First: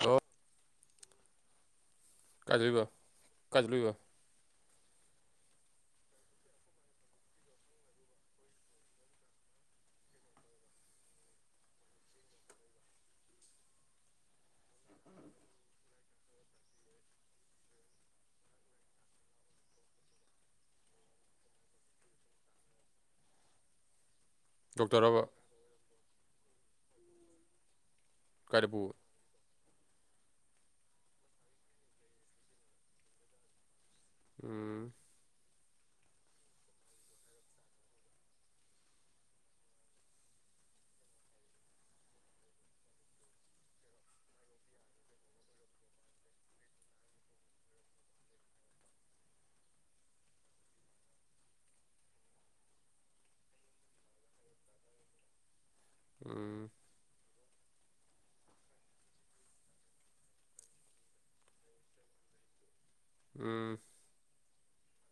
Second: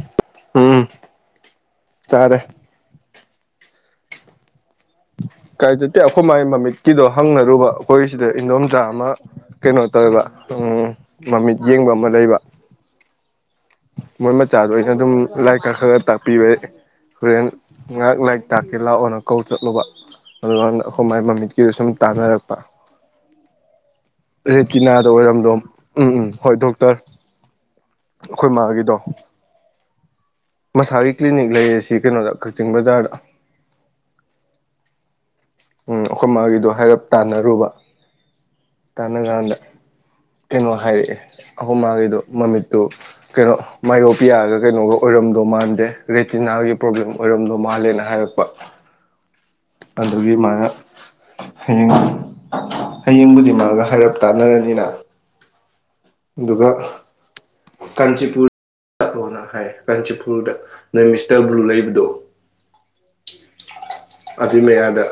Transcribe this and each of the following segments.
hello ꯎꯝ ꯆꯥꯔꯦ ꯀꯩꯕ ꯀꯥꯏ ꯆꯠꯂꯨꯏꯕ ꯀꯥꯏ ꯆꯠꯇ‌ꯦ ꯑꯩꯈꯣꯏ ꯃꯥꯒꯤ ꯃꯃꯤꯠꯀꯤꯗꯣ ꯍꯪꯅꯔꯨꯕ ꯑꯩꯈꯣꯏ ꯁꯤꯗ ꯏꯗꯣꯝꯆꯥ ꯑꯃ ꯀꯩꯅꯣ ꯇꯧꯋ‌ꯦꯕ ꯎꯝ ꯃꯃꯤꯠ ꯌꯦꯡꯕ ꯑꯃ ꯂꯩꯕ ꯃꯣꯏ ꯃꯆꯥꯗꯣ ꯑꯩꯅ ꯑꯗꯨꯝ ꯂꯥꯏꯔꯤꯛ ꯈꯔ ꯈꯔꯛ ꯇꯥꯛꯄꯤꯕꯩ ꯍꯨꯔꯦꯟ ꯉꯥꯛ ꯂꯥꯏꯔꯤꯛ ꯇꯥꯛꯀꯦ ꯂꯥꯛꯑꯣꯅ ꯀꯧ ꯆꯠꯂꯨꯕ ꯑꯗꯨꯉꯥꯡꯗ ꯈ‌ꯣꯏ ꯃꯥꯏ ꯃꯃꯤꯠꯀꯤꯗꯨ ꯁꯨꯝ ꯇꯥꯟꯅꯔꯛꯄ ꯔꯦꯠꯇꯤꯅꯥꯗ ꯗꯣꯛꯇꯔꯔꯕ ꯑꯣꯏꯔꯝꯗꯣ ꯎꯝ ꯎꯝ ꯍꯣꯏ ꯗꯣꯛꯇꯔ ꯑꯩꯈꯣꯏ ꯀꯥꯏꯗ ꯄꯨꯕ ꯃꯥꯒꯤꯗꯣ ꯃꯁꯥꯒꯤ ꯀ꯭ꯂꯤꯅꯤꯛ ꯂꯩꯌ‌ꯦ ꯁꯤ ꯀꯩꯅꯣꯗ ꯀꯛꯆꯤꯡ ꯕꯖꯥꯔꯗ ꯎꯝ ꯎꯝ ꯑꯩꯈꯣꯏ ꯃꯥꯒꯤꯗꯣ ꯍꯥꯏꯔꯞ ꯇꯥꯟꯅꯔꯨꯕ ꯇꯥꯟꯅ ꯀꯥꯟꯗ ꯀꯩꯅꯣ ꯍꯥꯏꯔꯛꯑꯦ ꯑꯈ‌ꯣꯏ ꯃꯥꯒꯤꯗꯣ ꯃꯃꯤꯠꯇꯨ ꯀꯩꯅꯣ ꯃꯥꯏꯌꯣꯄꯤꯌꯥꯒ ꯀꯩꯅꯣꯒ ꯑꯣꯏꯔꯝꯗꯣ ꯃꯥꯟꯗꯦ ꯔꯦꯇꯤꯅꯥꯒꯤ ꯄ꯭ꯔꯣꯕ꯭ꯂꯦꯝ ꯑꯣꯏꯔꯝꯗꯣ ꯃꯥꯜꯂꯦꯅ ꯍꯥꯏꯔꯛꯄ ꯑꯗꯨꯒꯤ ꯃꯥꯅ ꯍꯌꯦꯡ ꯍꯌꯦꯡꯕꯨꯗꯤ ꯃꯥꯒ ꯍꯥꯏꯔꯞ ꯇꯥꯟꯅꯔꯅꯤꯅ ꯑꯗꯨꯒ ꯎꯝ ꯀꯥꯟꯆꯤꯄꯨꯔ ꯆꯠꯂꯣꯅ ꯍꯥꯏ ꯀꯥꯟꯆꯤꯄꯨꯔꯗ ꯅꯣꯏ ꯃꯤꯁꯇꯔ ꯕ꯭ꯂꯨ ꯂꯩꯕꯗꯣ ꯎꯝ ꯑꯗꯨꯏ ꯃꯌꯥꯗ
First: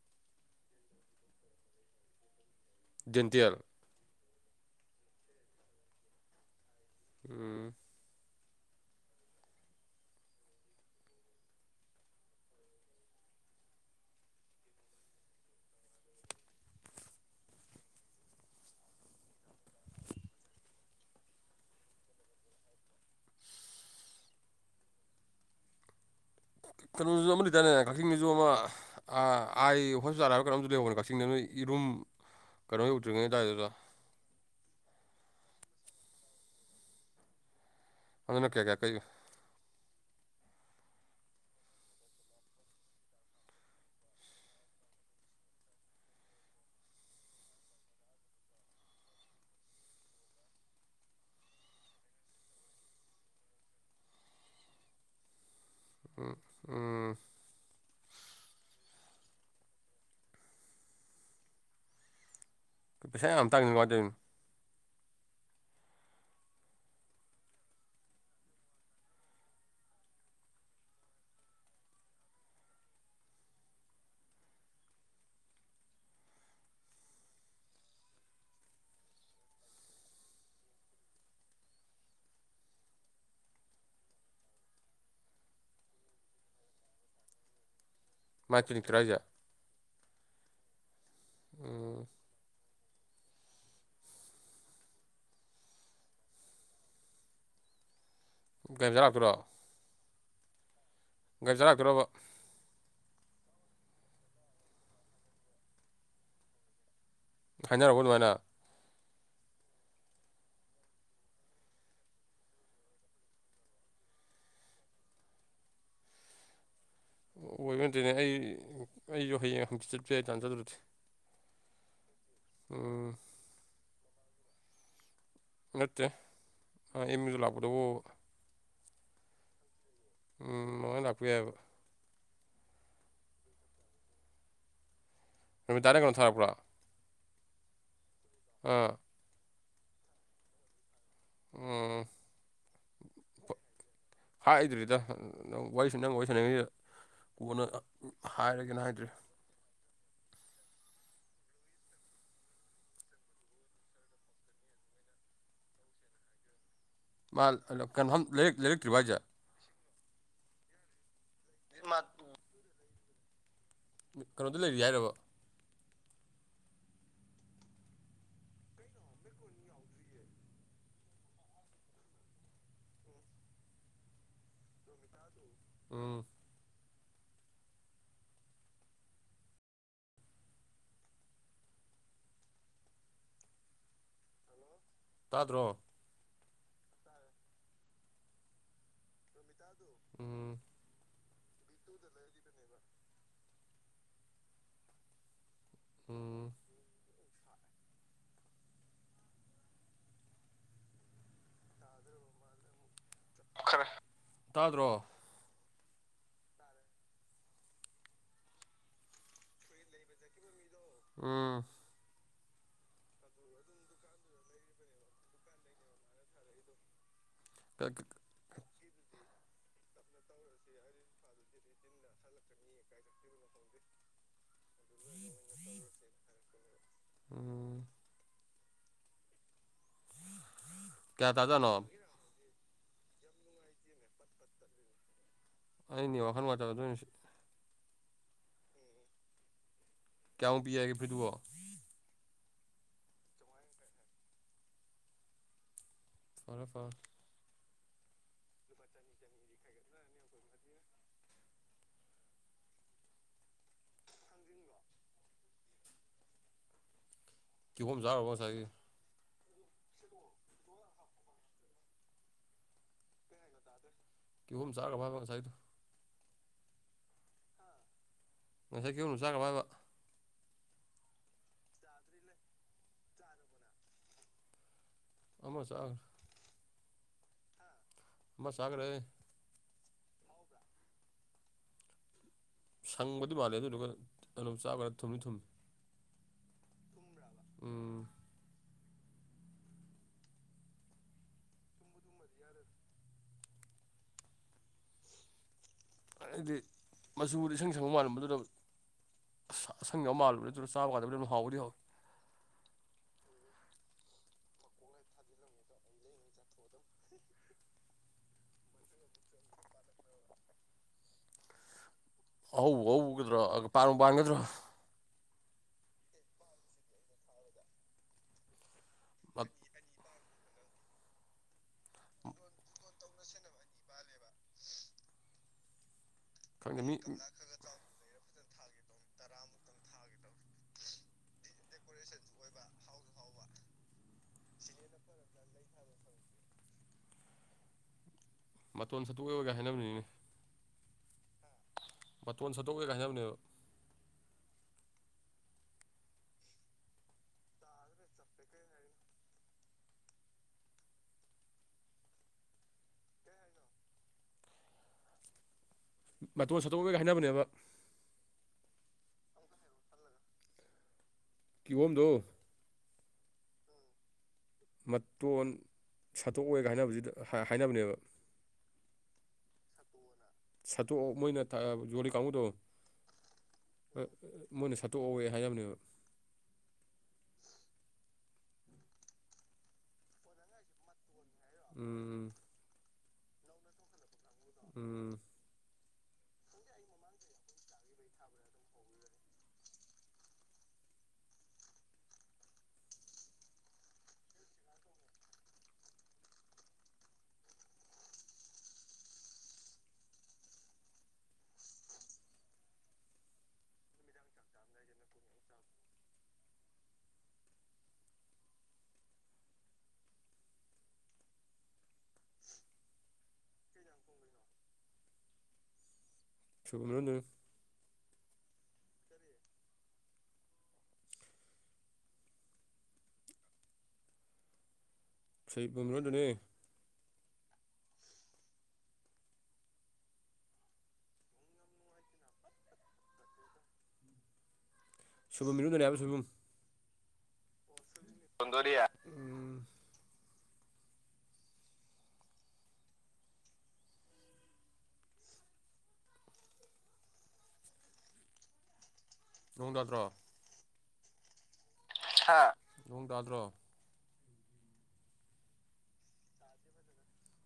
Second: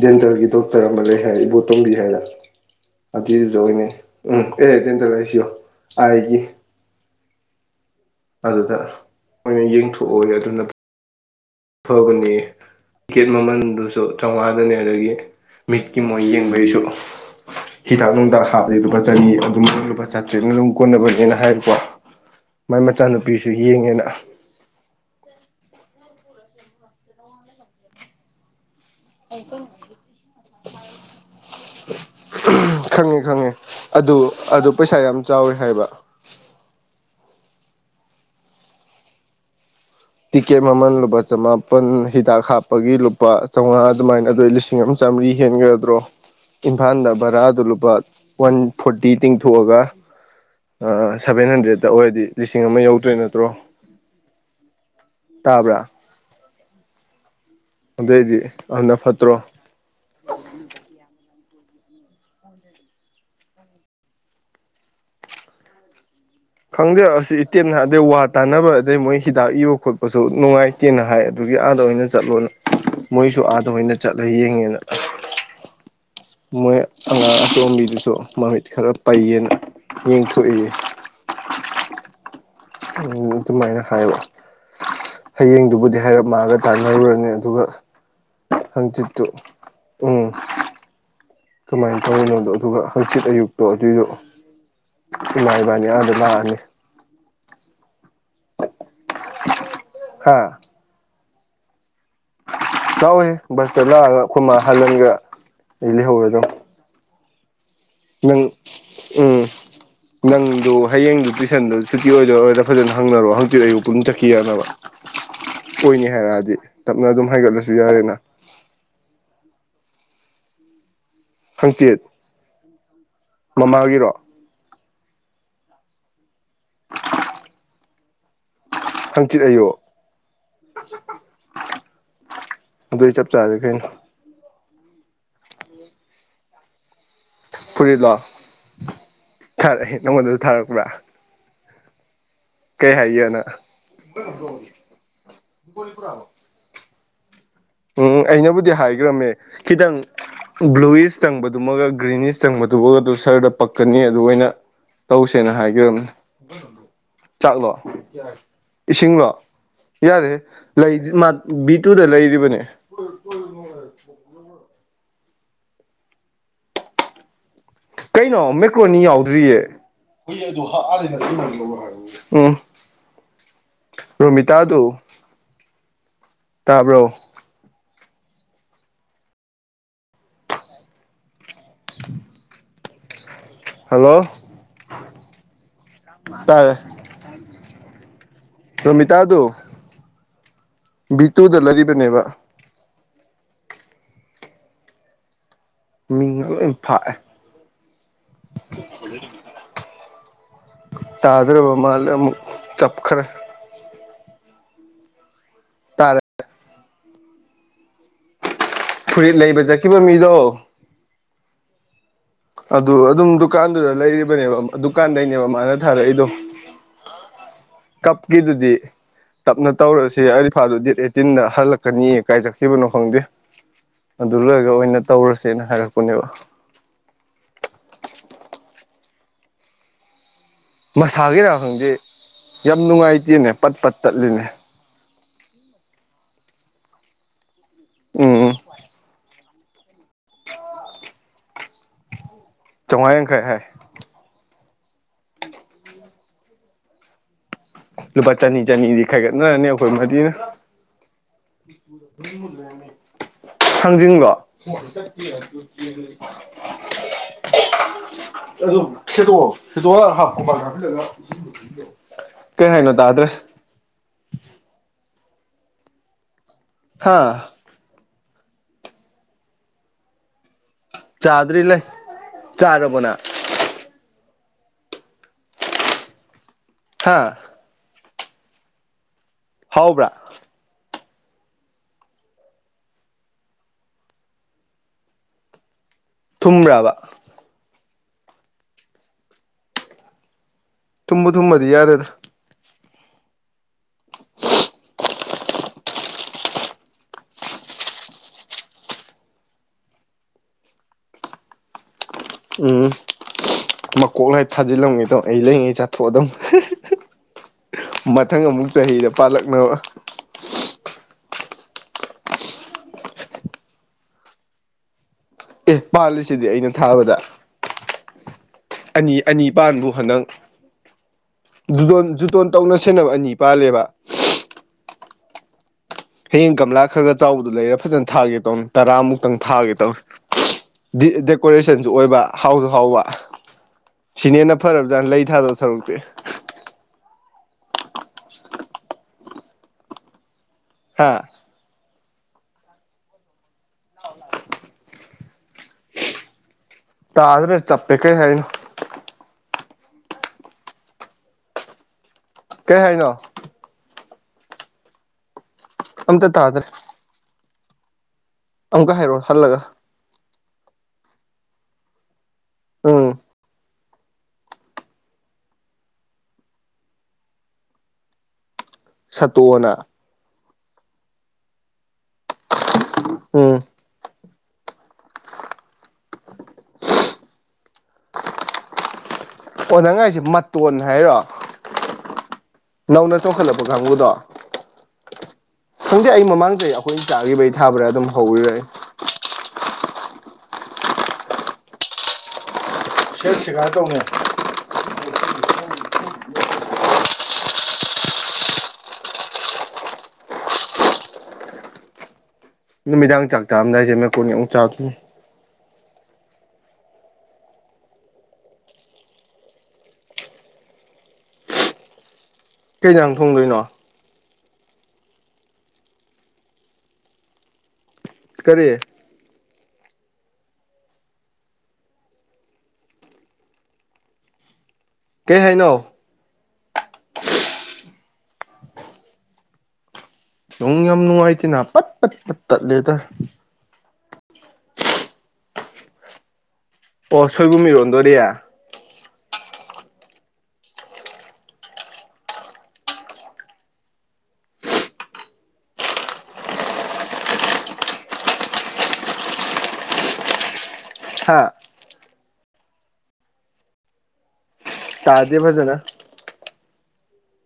ꯗ‌ꯦꯟꯇꯔꯒꯤ ꯗꯣꯛꯇꯔ ꯑꯃ ꯂꯩ ꯍꯥꯏꯌ‌ꯦ ꯏꯕꯣꯇꯣꯝꯕꯤ ꯍꯥꯏꯅ ꯗꯦꯟꯇꯦꯜ ꯑꯗꯨꯏꯗꯨꯗ ꯑꯣꯏꯅ ꯎꯝ ꯑꯦ ꯗ‌ꯦꯟꯇꯔ ꯍꯥꯏꯁꯤ ꯌ‌ꯦꯡꯉ‌ꯣ ꯑꯥꯏꯒꯤ ꯎꯝ ꯑꯗꯨꯗ ꯃꯣꯏ ꯑꯣꯏꯅ ꯌꯦꯡꯊꯣꯛꯑꯣ ꯑꯗꯨꯅ ꯐꯒꯅꯤꯌꯦ ꯒꯦꯠ ꯃꯃꯜꯗꯨꯁꯨ ꯆꯥꯝꯃꯉꯥꯗꯅꯦ ꯑꯗꯒꯤ ꯃꯤꯠꯀꯤ ꯃꯣꯏ ꯌꯦꯡꯕꯩꯁꯨ [inaudible] ꯍꯤꯗꯥꯛ ꯅꯨꯡꯗꯥꯛ ꯍꯥꯞꯄꯩ ꯂꯨꯄꯥ ꯆꯅꯤ ꯑꯗꯨꯝ ꯂꯨꯄꯥ ꯆꯥꯇ꯭ꯔꯦꯠꯅ ꯑꯗꯨꯝ ꯀꯣꯟꯅꯕꯅꯦꯅ ꯍꯥꯏꯔꯀꯣ ꯃꯥꯏ ꯃꯆꯥꯅꯨꯄꯤꯁꯨ ꯌꯦꯡꯉꯦꯅ ꯀꯩꯅꯣꯁꯨ ꯑꯃ ꯂꯩꯇꯥꯅꯦ ꯀꯛꯆꯤꯡꯒꯤꯁꯨ ꯑꯃ ꯑꯥꯏ ꯍꯣꯁꯄꯤꯇꯥꯜ ꯀꯔꯝꯇ ꯂꯩꯧꯕꯣ ꯀꯛꯆꯤꯡꯗ ꯅꯣꯏ ꯏꯔꯨꯝ ꯀꯩꯅꯣ ꯈꯪꯉꯦ ꯌꯧꯗ꯭ꯔꯤꯉꯩꯗꯗꯥꯏ ꯈꯪꯉꯦ ꯑꯗꯨꯗ ꯑꯗꯨ ꯑꯗꯨ ꯄꯩꯁꯥ ꯌꯥꯝ ꯆꯥꯎꯋꯤ ꯍꯥꯏꯕ ꯑꯗꯨꯅ ꯀꯌꯥ ꯀꯌꯥ ꯀꯔꯤ ꯇꯤꯛꯀꯦꯠ ꯃꯃꯜ ꯂꯨꯄꯥ ꯆꯃꯥꯄꯜ ꯍꯤꯗꯥꯛ ꯍꯥꯞꯄꯒꯤ ꯂꯨꯄꯥ ꯆꯥꯝꯃꯉꯥ ꯑꯗꯨꯃꯥꯏꯅ ꯑꯗꯨ ꯂꯤꯁꯤꯡ ꯂꯤꯁꯤꯡ ꯑꯃ ꯆꯥꯝꯃꯔꯤ ꯍꯦꯟꯒ꯭ꯔꯗ꯭ꯔꯣ ꯏꯝꯐꯥꯜꯗ ꯚꯔꯥꯗꯨ ꯂꯨꯄꯥ ꯋꯥꯟ ꯐꯣꯔꯇꯤ ꯇꯤꯡꯊꯣꯛꯑꯒ ꯁꯚꯦꯟ ꯍꯟꯗ꯭ꯔꯦꯗꯠꯇ ꯑꯣꯏꯔꯗꯤ ꯂꯤꯁꯤꯡ ꯑꯃ ꯌꯧꯗ꯭ꯔꯦ ꯅꯠꯇ꯭ꯔꯣ ꯇꯥꯕ꯭ꯔꯥ ꯎꯝ ꯎꯝ ꯑꯗꯨꯗꯏꯗꯤ ꯑꯅ ꯐꯠꯇ꯭ꯔꯣ ꯑꯗꯨ ꯄꯩꯁꯥ ꯌꯥꯝ ꯇꯥꯡꯅꯤꯡꯅ ꯀꯃꯥꯏ ꯇꯧꯔꯤꯅꯤ ꯈꯪꯖꯔꯛꯑꯁꯨ ꯏꯇꯦ ꯑꯗꯩ ꯋꯥ ꯇꯥꯅꯕ ꯑꯗꯩ ꯃꯣꯏ ꯍꯤꯗꯥꯛ ꯏꯕ ꯈꯣꯠꯄꯁꯨ ꯅꯨꯡꯉꯥꯏ ꯀꯦꯅ ꯍꯥꯏ ꯑꯗꯨꯒꯤ ꯑꯥꯗ ꯑꯣꯏꯅ ꯆꯠꯂꯣꯅ ꯃꯣꯏꯁꯨ ꯑꯥꯗ ꯑꯣꯏꯅ ꯆꯠꯂ ꯌꯦꯡꯉꯦꯅ ꯃꯣꯏ ꯑꯉꯥꯡ ꯑꯆꯣꯝꯕꯤꯗꯨꯁꯨ ꯃꯃꯤꯠ ꯈꯔ ꯄꯩꯌꯦꯅ ꯌꯦꯡꯊꯣꯛꯏ ꯎ ꯑꯗꯨꯃꯥꯏꯅ ꯍꯥꯏꯕ ꯍꯌꯦꯡꯗꯨꯕꯨꯗꯤ ꯍꯥꯏꯔꯞꯃꯒ ꯇꯥꯟꯅꯔꯨꯔꯅꯤ ꯑꯗꯨꯒ ꯃꯥꯏ ꯀ꯭ꯂꯤꯅꯤꯛꯇꯨꯔ ꯍꯥꯏꯁꯦ ꯍꯪꯁꯤꯨ ꯎꯝ ꯎꯝ ꯀꯃꯥꯏꯅ ꯇꯧꯔꯤꯅꯣꯗꯣ ꯑꯗꯨꯒ ꯍꯪꯆꯤꯠ ꯑꯌꯨꯛ ꯇꯣ ꯑꯗꯨꯏꯗꯣ ꯏꯃꯥ ꯏꯕꯥꯅꯤ ꯑꯥꯗ ꯂꯥꯛꯑꯒꯦ ꯒꯥꯔꯤ ꯗꯥ ꯂꯛꯇꯨꯔꯣ ꯍꯥꯥ ꯒꯥꯔꯤ ꯆꯥꯔꯛꯀꯗ꯭ꯔꯣꯕ ꯂꯥꯛꯋꯦ ꯕꯁꯇ ꯂꯥꯛꯑꯒ ꯑꯩꯈꯣꯏꯃ ꯍꯜꯍꯟꯒ ꯑꯩ ꯂꯩꯍꯧꯔꯦ ꯑꯗꯨꯝ ꯍꯥꯏꯅꯔꯔꯕ ꯑꯗꯨꯃꯥꯏꯅ ꯎꯝ ꯅꯪꯗꯨꯣ ꯍꯌꯦꯡꯗꯨ ꯇꯨꯏꯁꯟꯗꯨꯣ ꯁꯨꯤ ꯑꯣꯏꯗꯔꯥ ꯐꯖꯅ ꯍꯪꯅꯔꯣ ꯍꯪꯆꯤ ꯑꯌꯨꯛ ꯄꯨꯝ ꯆꯠꯈꯤ ꯌꯥꯅꯕ [inaudible] ꯑꯣꯏꯅꯤ ꯍꯥꯏꯔꯛꯑꯗꯤ ꯇꯞꯅ ꯑꯗꯨꯝ ꯍꯥꯏꯒꯠꯂꯁꯨ ꯑꯣꯏꯕ ꯅꯠꯇꯦꯅꯦ ꯌꯥꯔꯦꯅ ꯑꯩ ꯑꯩꯁꯨ ꯍꯌꯦꯡ ꯍꯪꯆꯤꯆꯠꯄ ꯌꯥꯏ ꯇꯥꯟꯖꯗ꯭ꯔꯗꯤ ꯍꯪꯆꯦꯠ ꯎꯝ ꯃꯃꯥꯒꯤꯔꯣ ꯅꯠꯇꯦ ꯑꯦꯃꯤꯗꯨ ꯂꯥꯛꯗꯕꯨ ꯍꯪꯆꯤꯠ ꯑꯩꯌꯨ ꯎꯝ ꯃꯉꯥꯅꯤ ꯂꯥꯛꯄ ꯌꯥꯏꯑꯕ ꯑꯗꯨ ꯑꯩ ꯆꯞ ꯆꯥꯔꯦ ꯀꯩꯅꯣ ꯅꯨꯃꯤꯗꯥ ꯇꯔꯦꯛꯅ ꯁꯥꯛꯄ꯭ꯔꯥ ꯐꯨꯔꯤꯂꯣ ꯑꯥ ꯊꯥꯔꯛꯑꯦ ꯅꯪꯉꯣꯟꯗꯁꯨ ꯊꯥꯔꯛꯄ꯭ꯔꯥ ꯎꯝ ꯀꯩ ꯍꯥꯏꯒꯦꯅ ꯍꯥꯏꯗ꯭ꯔꯤꯗ ꯅꯪꯁꯤ ꯅꯪ ꯋꯥꯔꯤꯁꯟꯅꯤꯡꯉꯤꯗ ꯄꯅ ꯎꯝ ꯑꯩꯅꯕꯨꯗꯤ ꯍꯥꯏꯈ꯭ꯔꯝꯃꯦ ꯈꯤꯇꯪ ꯕ꯭ꯂꯨꯋꯤꯁ ꯆꯪꯕꯗꯨꯃꯒ ꯒ꯭ꯔꯤꯟꯤꯁ ꯆꯪꯕꯗꯨꯃꯒꯗꯨ ꯁꯔꯗ ꯄꯛꯀꯅꯤ ꯑꯗꯨ ꯑꯣꯏꯅ ꯇꯧꯁꯦꯅ ꯍꯥꯏꯒꯕꯅꯤ ꯃꯥ ꯆꯥꯛꯂꯣ ꯀꯩꯅꯣ ꯂꯩꯔꯛꯇ꯭ꯔꯤꯕ ꯍꯥꯏꯁꯦ ꯏꯁꯤꯡꯂꯣ ꯌꯥꯔꯦ ꯕꯤ ꯇꯨꯗ ꯂꯩꯔꯤꯕꯅꯦ ꯀꯩꯅꯣꯗ ꯂꯩꯔꯤ ꯍꯥꯏꯔꯕꯣ ꯀꯩꯅꯣ ꯃꯦꯀ꯭ꯔꯣꯅꯤ ꯌꯥꯎꯗ꯭ꯔꯤꯌꯦ ꯍꯨꯏ ꯑꯗꯨꯣ ꯍꯥꯛꯑꯅꯤꯅ ꯂꯧ ꯍꯥꯏꯕ ꯎ ꯔꯣꯃꯤꯇꯥ ꯇ ꯎꯝ ꯇꯥꯕ꯭ꯔꯣ [inaudible] ꯍꯜꯂꯣ ꯇꯥ ꯭ꯔꯣ ꯇꯥꯌꯦ ꯔꯣꯃꯤꯇꯥꯗꯨ ꯎꯝ ꯕꯤ ꯇꯨꯗ ꯂꯩꯔꯤꯕꯅꯦꯕ ꯎꯝ ꯃꯤꯡꯒ ꯂꯣꯏ ꯐꯥꯛꯑꯦ ꯇꯥꯗꯔꯕ ꯃꯥꯟꯂꯦ ꯑꯃꯨꯛ ꯆꯞꯈꯔ ꯇꯥꯗ꯭ꯔꯣ ꯇꯔꯦ ꯐꯨꯔꯤꯠ ꯂꯩꯕ ꯆꯠꯈꯤꯕ ꯃꯤꯗꯣ ꯎꯝ ꯑꯗꯨ ꯑꯗꯨꯝ ꯗꯨꯀꯥꯟꯗꯨꯗ ꯂꯩꯔꯤꯕꯅꯦꯕ ꯗꯨꯀꯥꯟꯗꯩꯅꯦꯕ ꯃꯥꯅ ꯊꯥꯔꯛꯏꯗꯣ [unintelligible] ꯀꯞꯀꯤꯗꯨꯤꯗꯤ ꯇꯞꯅ ꯇꯧꯔꯁꯦ ꯑꯩꯗꯤ ꯐꯥꯗ ꯗꯦꯠ ꯑꯩꯠꯇꯤꯟꯗ ꯍꯜꯂꯛꯀꯅꯤ ꯀꯥꯏꯖꯈꯤꯕꯅꯣ ꯈꯪꯗꯦ ꯑꯗꯨ ꯂꯣꯏꯔꯒ ꯑꯣꯏꯅ ꯇꯧꯔꯁꯦꯅ ꯍꯥꯏꯔꯛꯄꯅꯦꯕ ꯎꯝ ꯀꯌꯥ ꯃꯁꯥꯒꯤ ꯔꯥ ꯇꯥꯖꯥꯠꯅꯣ ꯈꯪꯗꯦ ꯌꯥꯝ ꯅꯨꯡꯉꯥꯏꯇꯦꯅꯦ ꯄꯠ ꯄꯠ ꯇꯠꯂꯤꯅꯦ ꯑꯩꯅꯤ ꯋꯥꯈꯜ ꯃꯗ ꯎꯝ ꯀꯌꯥꯃꯨꯛ ꯄꯤꯏꯒꯦ ꯐꯤꯑꯣꯣ ꯆꯥꯝꯉ ꯌꯥꯡꯈꯩ ꯍꯥꯏ ꯐꯔꯣ ꯐꯥꯎ ꯂꯨꯄꯥ ꯆꯅꯤ ꯆꯅꯤꯗꯤ ꯈꯥꯏꯒꯠꯅꯔꯅꯤ ꯑꯩꯈꯣꯏ ꯃꯗꯤꯅ ꯊꯥꯡꯖꯅꯤꯡꯕꯣ ꯀꯤꯍꯣꯝ ꯆꯥꯔꯨꯕ ꯉꯥꯁꯥꯏꯒꯩ ꯁꯦꯗꯣꯑꯣ ꯁꯦꯗꯣꯑꯣ ꯍꯥ ꯀꯣꯝꯄꯥꯛꯇ ꯍꯥꯞꯆꯤꯜꯂꯒ ꯀꯩ ꯍꯥꯏꯅꯣ ꯇꯥꯗ꯭ꯔꯦ ꯀꯤꯍꯣꯝ ꯆꯥꯒ꯭ꯔꯕ ꯍꯥꯏꯕ ꯉꯥꯁꯥꯏꯗꯣ ꯍꯥꯥ ꯉꯁꯥꯏ ꯀꯤꯍꯣꯝꯗꯨ ꯆꯥ ꯈ꯭ꯔꯕ ꯍꯥꯏꯕ ꯆꯥꯗ꯭ꯔꯤ ꯂꯩ ꯆꯥꯔꯕꯣ ꯅꯪ ꯑꯃ ꯆꯥꯒ꯭ꯔꯦ ꯍꯥꯥ ꯑꯃ ꯆꯥꯒ꯭ꯔꯦ ꯍꯥꯎꯕ꯭ꯔꯥ ꯁꯪꯕꯗꯤ ꯃꯥꯜꯂꯦ ꯑꯗꯨꯗꯨꯒ ꯇꯂꯞ ꯆꯥꯕꯩꯔ ꯊꯨꯝꯅꯤ ꯊꯨꯝꯃꯤ ꯊꯨꯝꯕ꯭ꯔꯥꯕ ꯎꯝ ꯊꯨꯝꯕꯨ ꯊꯨꯝꯃꯗꯤ ꯌꯥꯔꯦꯗ ꯍꯥꯏꯗꯤ ꯃꯆꯨꯗꯨ ꯏꯁꯪ ꯁꯪꯕ ꯃꯥꯟꯕꯗꯨꯗ ꯑꯁ ꯑꯁꯪꯕ ꯃꯥꯜꯂꯨꯔꯦ ꯑꯗꯨꯒ ꯆꯥꯕ ꯀꯥꯟꯗꯕꯨꯗꯤ ꯑꯗꯨꯝ ꯍꯥꯎꯕꯨꯗꯤ ꯍꯥꯎꯏ ꯎꯝ [unintelligible] ꯃꯀꯣꯛ ꯑꯥꯢ ꯊꯥꯖꯤꯜꯂꯝꯒꯦ ꯇꯧꯅꯤ ꯑꯩ ꯂꯩꯉꯩ ꯆꯥꯊꯣꯛꯑꯗꯧꯅꯤ ꯃꯊꯪ ꯑꯃꯨꯛ ꯆꯍꯤꯗ ꯄꯥꯜꯂꯛꯅꯕ ꯍꯧꯕꯨ ꯍꯧꯒꯗ꯭ꯔꯣ ꯄꯥꯟꯕꯨ ꯄꯥꯟꯒꯗ꯭ꯔꯣ ꯑꯦ ꯄꯥꯜꯂꯤꯁꯤꯗꯤ ꯑꯩꯅ ꯊꯥꯕꯗ ꯑꯅꯤ ꯑꯅꯤ ꯄꯥꯟꯕꯨ ꯍꯟꯗꯛ ꯖꯨꯇꯣꯟ ꯖꯨꯇꯣꯟ ꯇꯧꯅ ꯁꯦꯟꯅꯕ ꯑꯅꯤ ꯄꯥꯜꯂꯦꯕ ꯁꯤ [unintelligible] ꯍꯌꯦꯡ ꯒꯝꯂꯥ ꯈꯔꯒ ꯆꯥꯎꯕꯗꯣ ꯂꯩꯔ ꯐꯖꯅ ꯊꯥꯒꯦ ꯇꯧꯅꯤ ꯇꯔꯥꯃꯨꯛꯇꯪ ꯊꯥꯒꯦ ꯇꯧꯅꯤ ꯗꯦꯀꯣꯔꯦꯁꯟꯁꯨ ꯑꯣꯏꯕ ꯍꯧꯍꯧꯕ ꯁꯤꯅ ꯍꯦꯟꯅꯥ ꯐꯔꯕ ꯖꯥꯠꯅ ꯂꯩ ꯊꯥꯗꯣ ꯁꯔꯨꯛꯇꯦ ꯃꯇꯣꯟ ꯁꯠꯇꯣꯛ [unintelligible] ꯍꯥꯏꯅꯕꯅꯤꯅꯦ ꯍꯥꯥ ꯃꯇꯣꯟ ꯁꯠꯇꯣꯛꯎ ꯀꯥꯏꯅ ꯍꯥꯌꯅꯥꯕꯅꯦꯕ ꯇꯥꯗ꯭ꯔꯦ ꯆꯞꯄꯦ ꯀꯩ ꯍꯥꯏꯔꯤꯅꯣ ꯀꯩ ꯍꯥꯏꯅꯣ ꯑꯝꯇ ꯇꯥꯗ꯭ꯔꯦ ꯃꯇꯣꯟ ꯁꯠꯇꯣꯛꯄꯒ ꯍꯥꯏꯅꯕꯅꯦꯕ ꯑꯃꯨꯛꯀ ꯍꯥꯏꯔꯣꯛ ꯍꯜꯂꯒ ꯀꯤꯍꯣꯝꯗꯣ ꯎꯝ ꯃꯇꯣꯟ ꯁꯥꯠꯇꯣꯛꯑꯣꯒ ꯍꯥꯏꯅꯕꯁꯤꯗꯥ ꯍꯥꯏꯅꯕꯅꯦꯕ ꯁꯠꯇꯣꯛꯑꯣꯅ ꯁꯠꯇꯣꯛꯑꯣ ꯃꯣꯏꯅ ꯀꯥ ꯌꯣꯜꯂꯤ ꯀꯥꯡꯕꯨꯨꯗꯣ [unintelligible] ꯎꯝ ꯃꯣꯏꯅ ꯁꯥꯠꯇꯣꯑꯧꯑꯦ ꯍꯥꯏꯕꯅꯦꯕ ꯑꯣ ꯅꯪꯅꯥ ꯍꯥꯏꯁꯦ ꯃꯇꯣꯟ ꯍꯥꯏꯔꯣ ꯎꯝ ꯅꯧꯅ ꯆꯣꯡꯈꯠꯂꯛꯄ ꯀꯥꯡꯕꯨꯗꯣ ꯎꯝ ꯈꯪꯗꯦ ꯑꯩ ꯃꯃꯥꯡ ꯆꯍꯤ ꯑꯩꯈꯣꯏꯅ ꯆꯥꯒꯤꯕꯩ ꯊꯥꯕꯔꯥꯏ ꯑꯗꯨꯝ ꯍꯧꯔꯤ ꯑꯥꯢ ꯁꯤ [unintelligible] ꯇꯧꯅꯦ ꯅꯨꯃꯤꯗꯥꯡ ꯆꯥꯛ ꯆꯥꯔꯝꯗꯥꯏꯁꯦ ꯃꯦꯀꯣꯟꯅꯤ ꯑꯃꯨꯛ ꯆꯥ ꯗꯣꯏꯅꯤ ꯀꯩ ꯍꯤꯖꯥꯡ ꯊꯣꯡꯗꯣꯏꯅꯣ [unintelligible] ꯀꯔꯤ ꯀꯩ ꯁꯩ ꯍꯥꯏꯅꯣ [unintelligible] [unintelligible] ꯑꯗꯨꯅꯦ ꯌꯣꯡ ꯌꯥꯝ ꯅꯨꯡꯉꯥꯏꯇꯦꯅ ꯄꯠ ꯄꯠ ꯄꯠ ꯇꯠꯂꯦꯗꯥꯏ ꯁꯣꯏꯕꯨꯝ ꯏꯔꯣꯟꯗꯣꯏꯅꯦ ꯍꯥꯏꯕꯥ ꯁꯣꯏꯕꯨꯝ ꯑꯣ ꯁꯣꯏꯕꯨꯝ ꯏꯔꯣꯟꯗꯣꯔꯤ [unintelligible] ꯍꯥ ꯏꯔꯣꯟꯗꯣꯔꯤꯌꯦ ꯅꯣꯡ ꯇꯥꯗ꯭ꯔꯣ ꯍꯥ ꯍꯥ ꯅꯣꯡ ꯇꯥꯗ꯭ꯔꯣ ꯇꯥꯗꯦ ꯐꯖꯅ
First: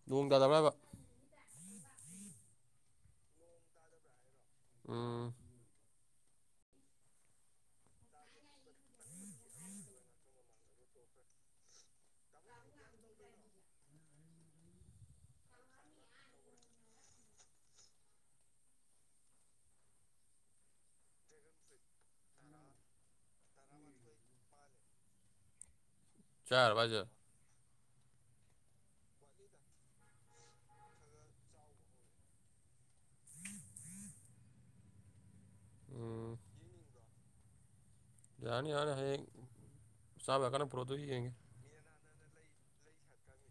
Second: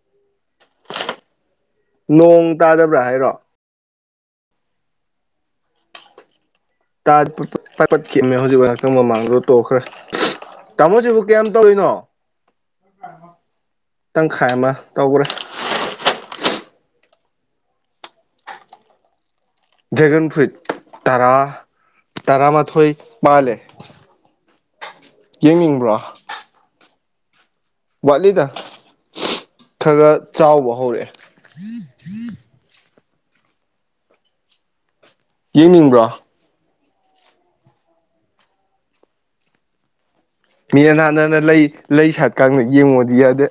ꯅꯣꯡ ꯇꯥꯗꯕ꯭ꯔꯥꯕ ꯅꯣꯡ ꯇꯥꯗꯕ꯭ꯔꯥ ꯍꯥꯏꯔꯣ ꯑꯥ ꯄꯠꯈꯤꯃꯦ ꯍꯧꯖꯤꯛ ꯋꯥ ꯉꯍꯥꯛꯇꯪ ꯃꯃꯥꯡꯗꯨꯗꯣ ꯇꯣꯛꯈ꯭ꯔꯦ ꯇꯥꯃꯣꯁꯤꯕꯨ ꯀꯌꯥꯝ ꯇꯧꯔꯤꯅꯣ ꯇꯪꯈꯥꯏ ꯑꯃ ꯇꯧꯈ꯭ꯔꯦ ꯗ꯭ꯔꯦꯒꯟ ꯐ꯭ꯔꯨꯏꯠ ꯇꯔꯥ ꯇꯔꯥꯃꯥꯊꯣꯏ ꯃꯥꯥꯜꯂꯦ ꯌꯦꯡꯅꯤꯡꯕ꯭ꯔꯣ ꯆꯔ ꯋꯥꯖꯦ ꯋꯥꯠꯂꯤꯗ ꯈꯔ ꯆꯥꯎꯕ ꯍꯧꯔꯛꯑꯦ ꯎ ꯎ [unintelligible] ꯌꯦꯡꯅꯤꯡꯕ꯭ꯔꯥ ꯌꯥꯅꯤ ꯌꯥꯅ ꯍꯌꯦꯡ ꯆꯥꯕ ꯌꯥꯔꯀꯥꯟꯗ ꯄꯨꯔꯛꯑꯣ ꯃꯤꯅ ꯑꯗꯨꯒ ꯅꯥꯥꯟ ꯌꯦꯡꯒꯦ ꯍꯅ ꯂꯩ ꯂꯩ ꯁꯥꯏꯠꯀꯗ ꯌꯦꯡꯉꯣꯗꯤ ꯌꯥꯗ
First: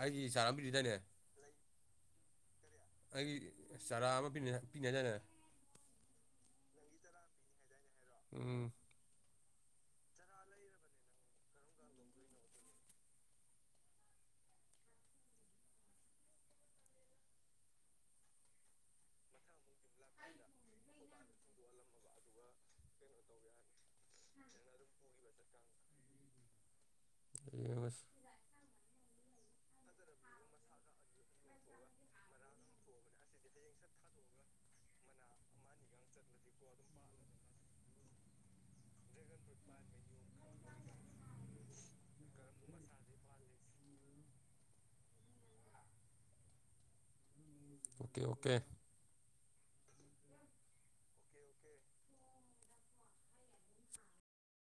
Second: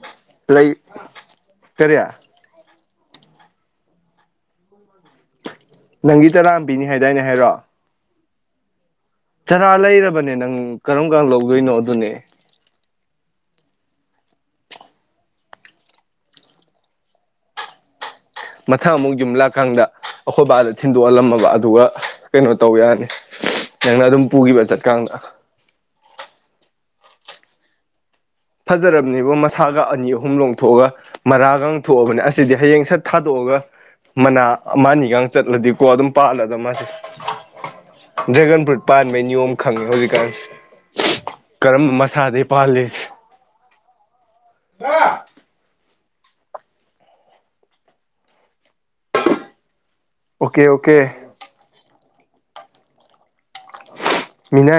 ꯑꯩꯒꯤ ꯆꯥꯔꯝꯕꯤꯗꯨꯗꯅꯦ ꯀꯔꯤꯌꯥ ꯑꯩ ꯆꯥꯔꯥ ꯑꯃ ꯄꯤꯅꯖꯥꯅ ꯅꯪꯒꯤ ꯇꯔꯥꯝꯕꯤꯅꯤ ꯍꯥꯏꯗꯥꯏꯅꯦ ꯍꯥꯏꯔꯣ ꯎꯝ ꯆꯔꯥ ꯂꯩꯔꯕꯅꯦ ꯅꯪ ꯀꯔꯝ ꯀꯥꯟ ꯂꯧꯗꯣꯏꯅꯣ ꯑꯗꯨꯅꯦ ꯃꯊꯥ ꯑꯃꯨꯛ ꯌꯨꯝꯂꯥꯀꯥꯡꯗ ꯑꯩꯈꯣꯏ ꯕꯥꯗ ꯊꯤꯟꯗꯣꯛꯍꯜꯂꯝꯃꯕ ꯑꯗꯨꯒ ꯀꯩꯅꯣ ꯇꯧ ꯌꯥꯅꯤ ꯅꯪꯅ ꯑꯗꯨꯝ ꯄꯨꯈꯤꯕ ꯆꯠꯀꯥꯟꯗ ꯌꯦꯁ ꯐꯖꯔꯕꯅꯦꯕ ꯃꯁꯥꯒ ꯑꯅꯤ ꯑꯍꯨꯝ ꯂꯣꯡꯊꯣꯛꯑꯒ ꯃꯔꯥꯒ ꯊꯣꯛꯑꯕꯅꯦ ꯑꯁꯤꯗꯤ ꯍꯌꯦꯡ ꯁꯠ ꯊꯥꯗꯣꯛꯑꯒ ꯃꯅꯥ ꯃꯥꯅꯤꯒ ꯆꯠꯂꯗꯤꯀꯣ ꯑꯗꯨꯝ ꯄꯥꯜꯂꯗ ꯃꯥꯁꯦ ꯗ꯭ꯔꯦꯒꯟ ꯐ꯭ꯔꯨꯠ ꯄꯥꯠꯃꯦ ꯅꯤꯌꯣꯝ ꯈꯪꯉꯦ ꯍꯧꯖꯤꯛꯀꯥꯟ ꯀꯔꯝ ꯃꯁꯥꯗꯤ ꯄꯥꯜꯂꯤꯁꯦ ꯀ ꯑꯣꯀꯦ ꯑꯣꯀꯦ ꯑꯣꯀꯦ ꯑꯣꯀꯦ ꯃꯤꯅꯥ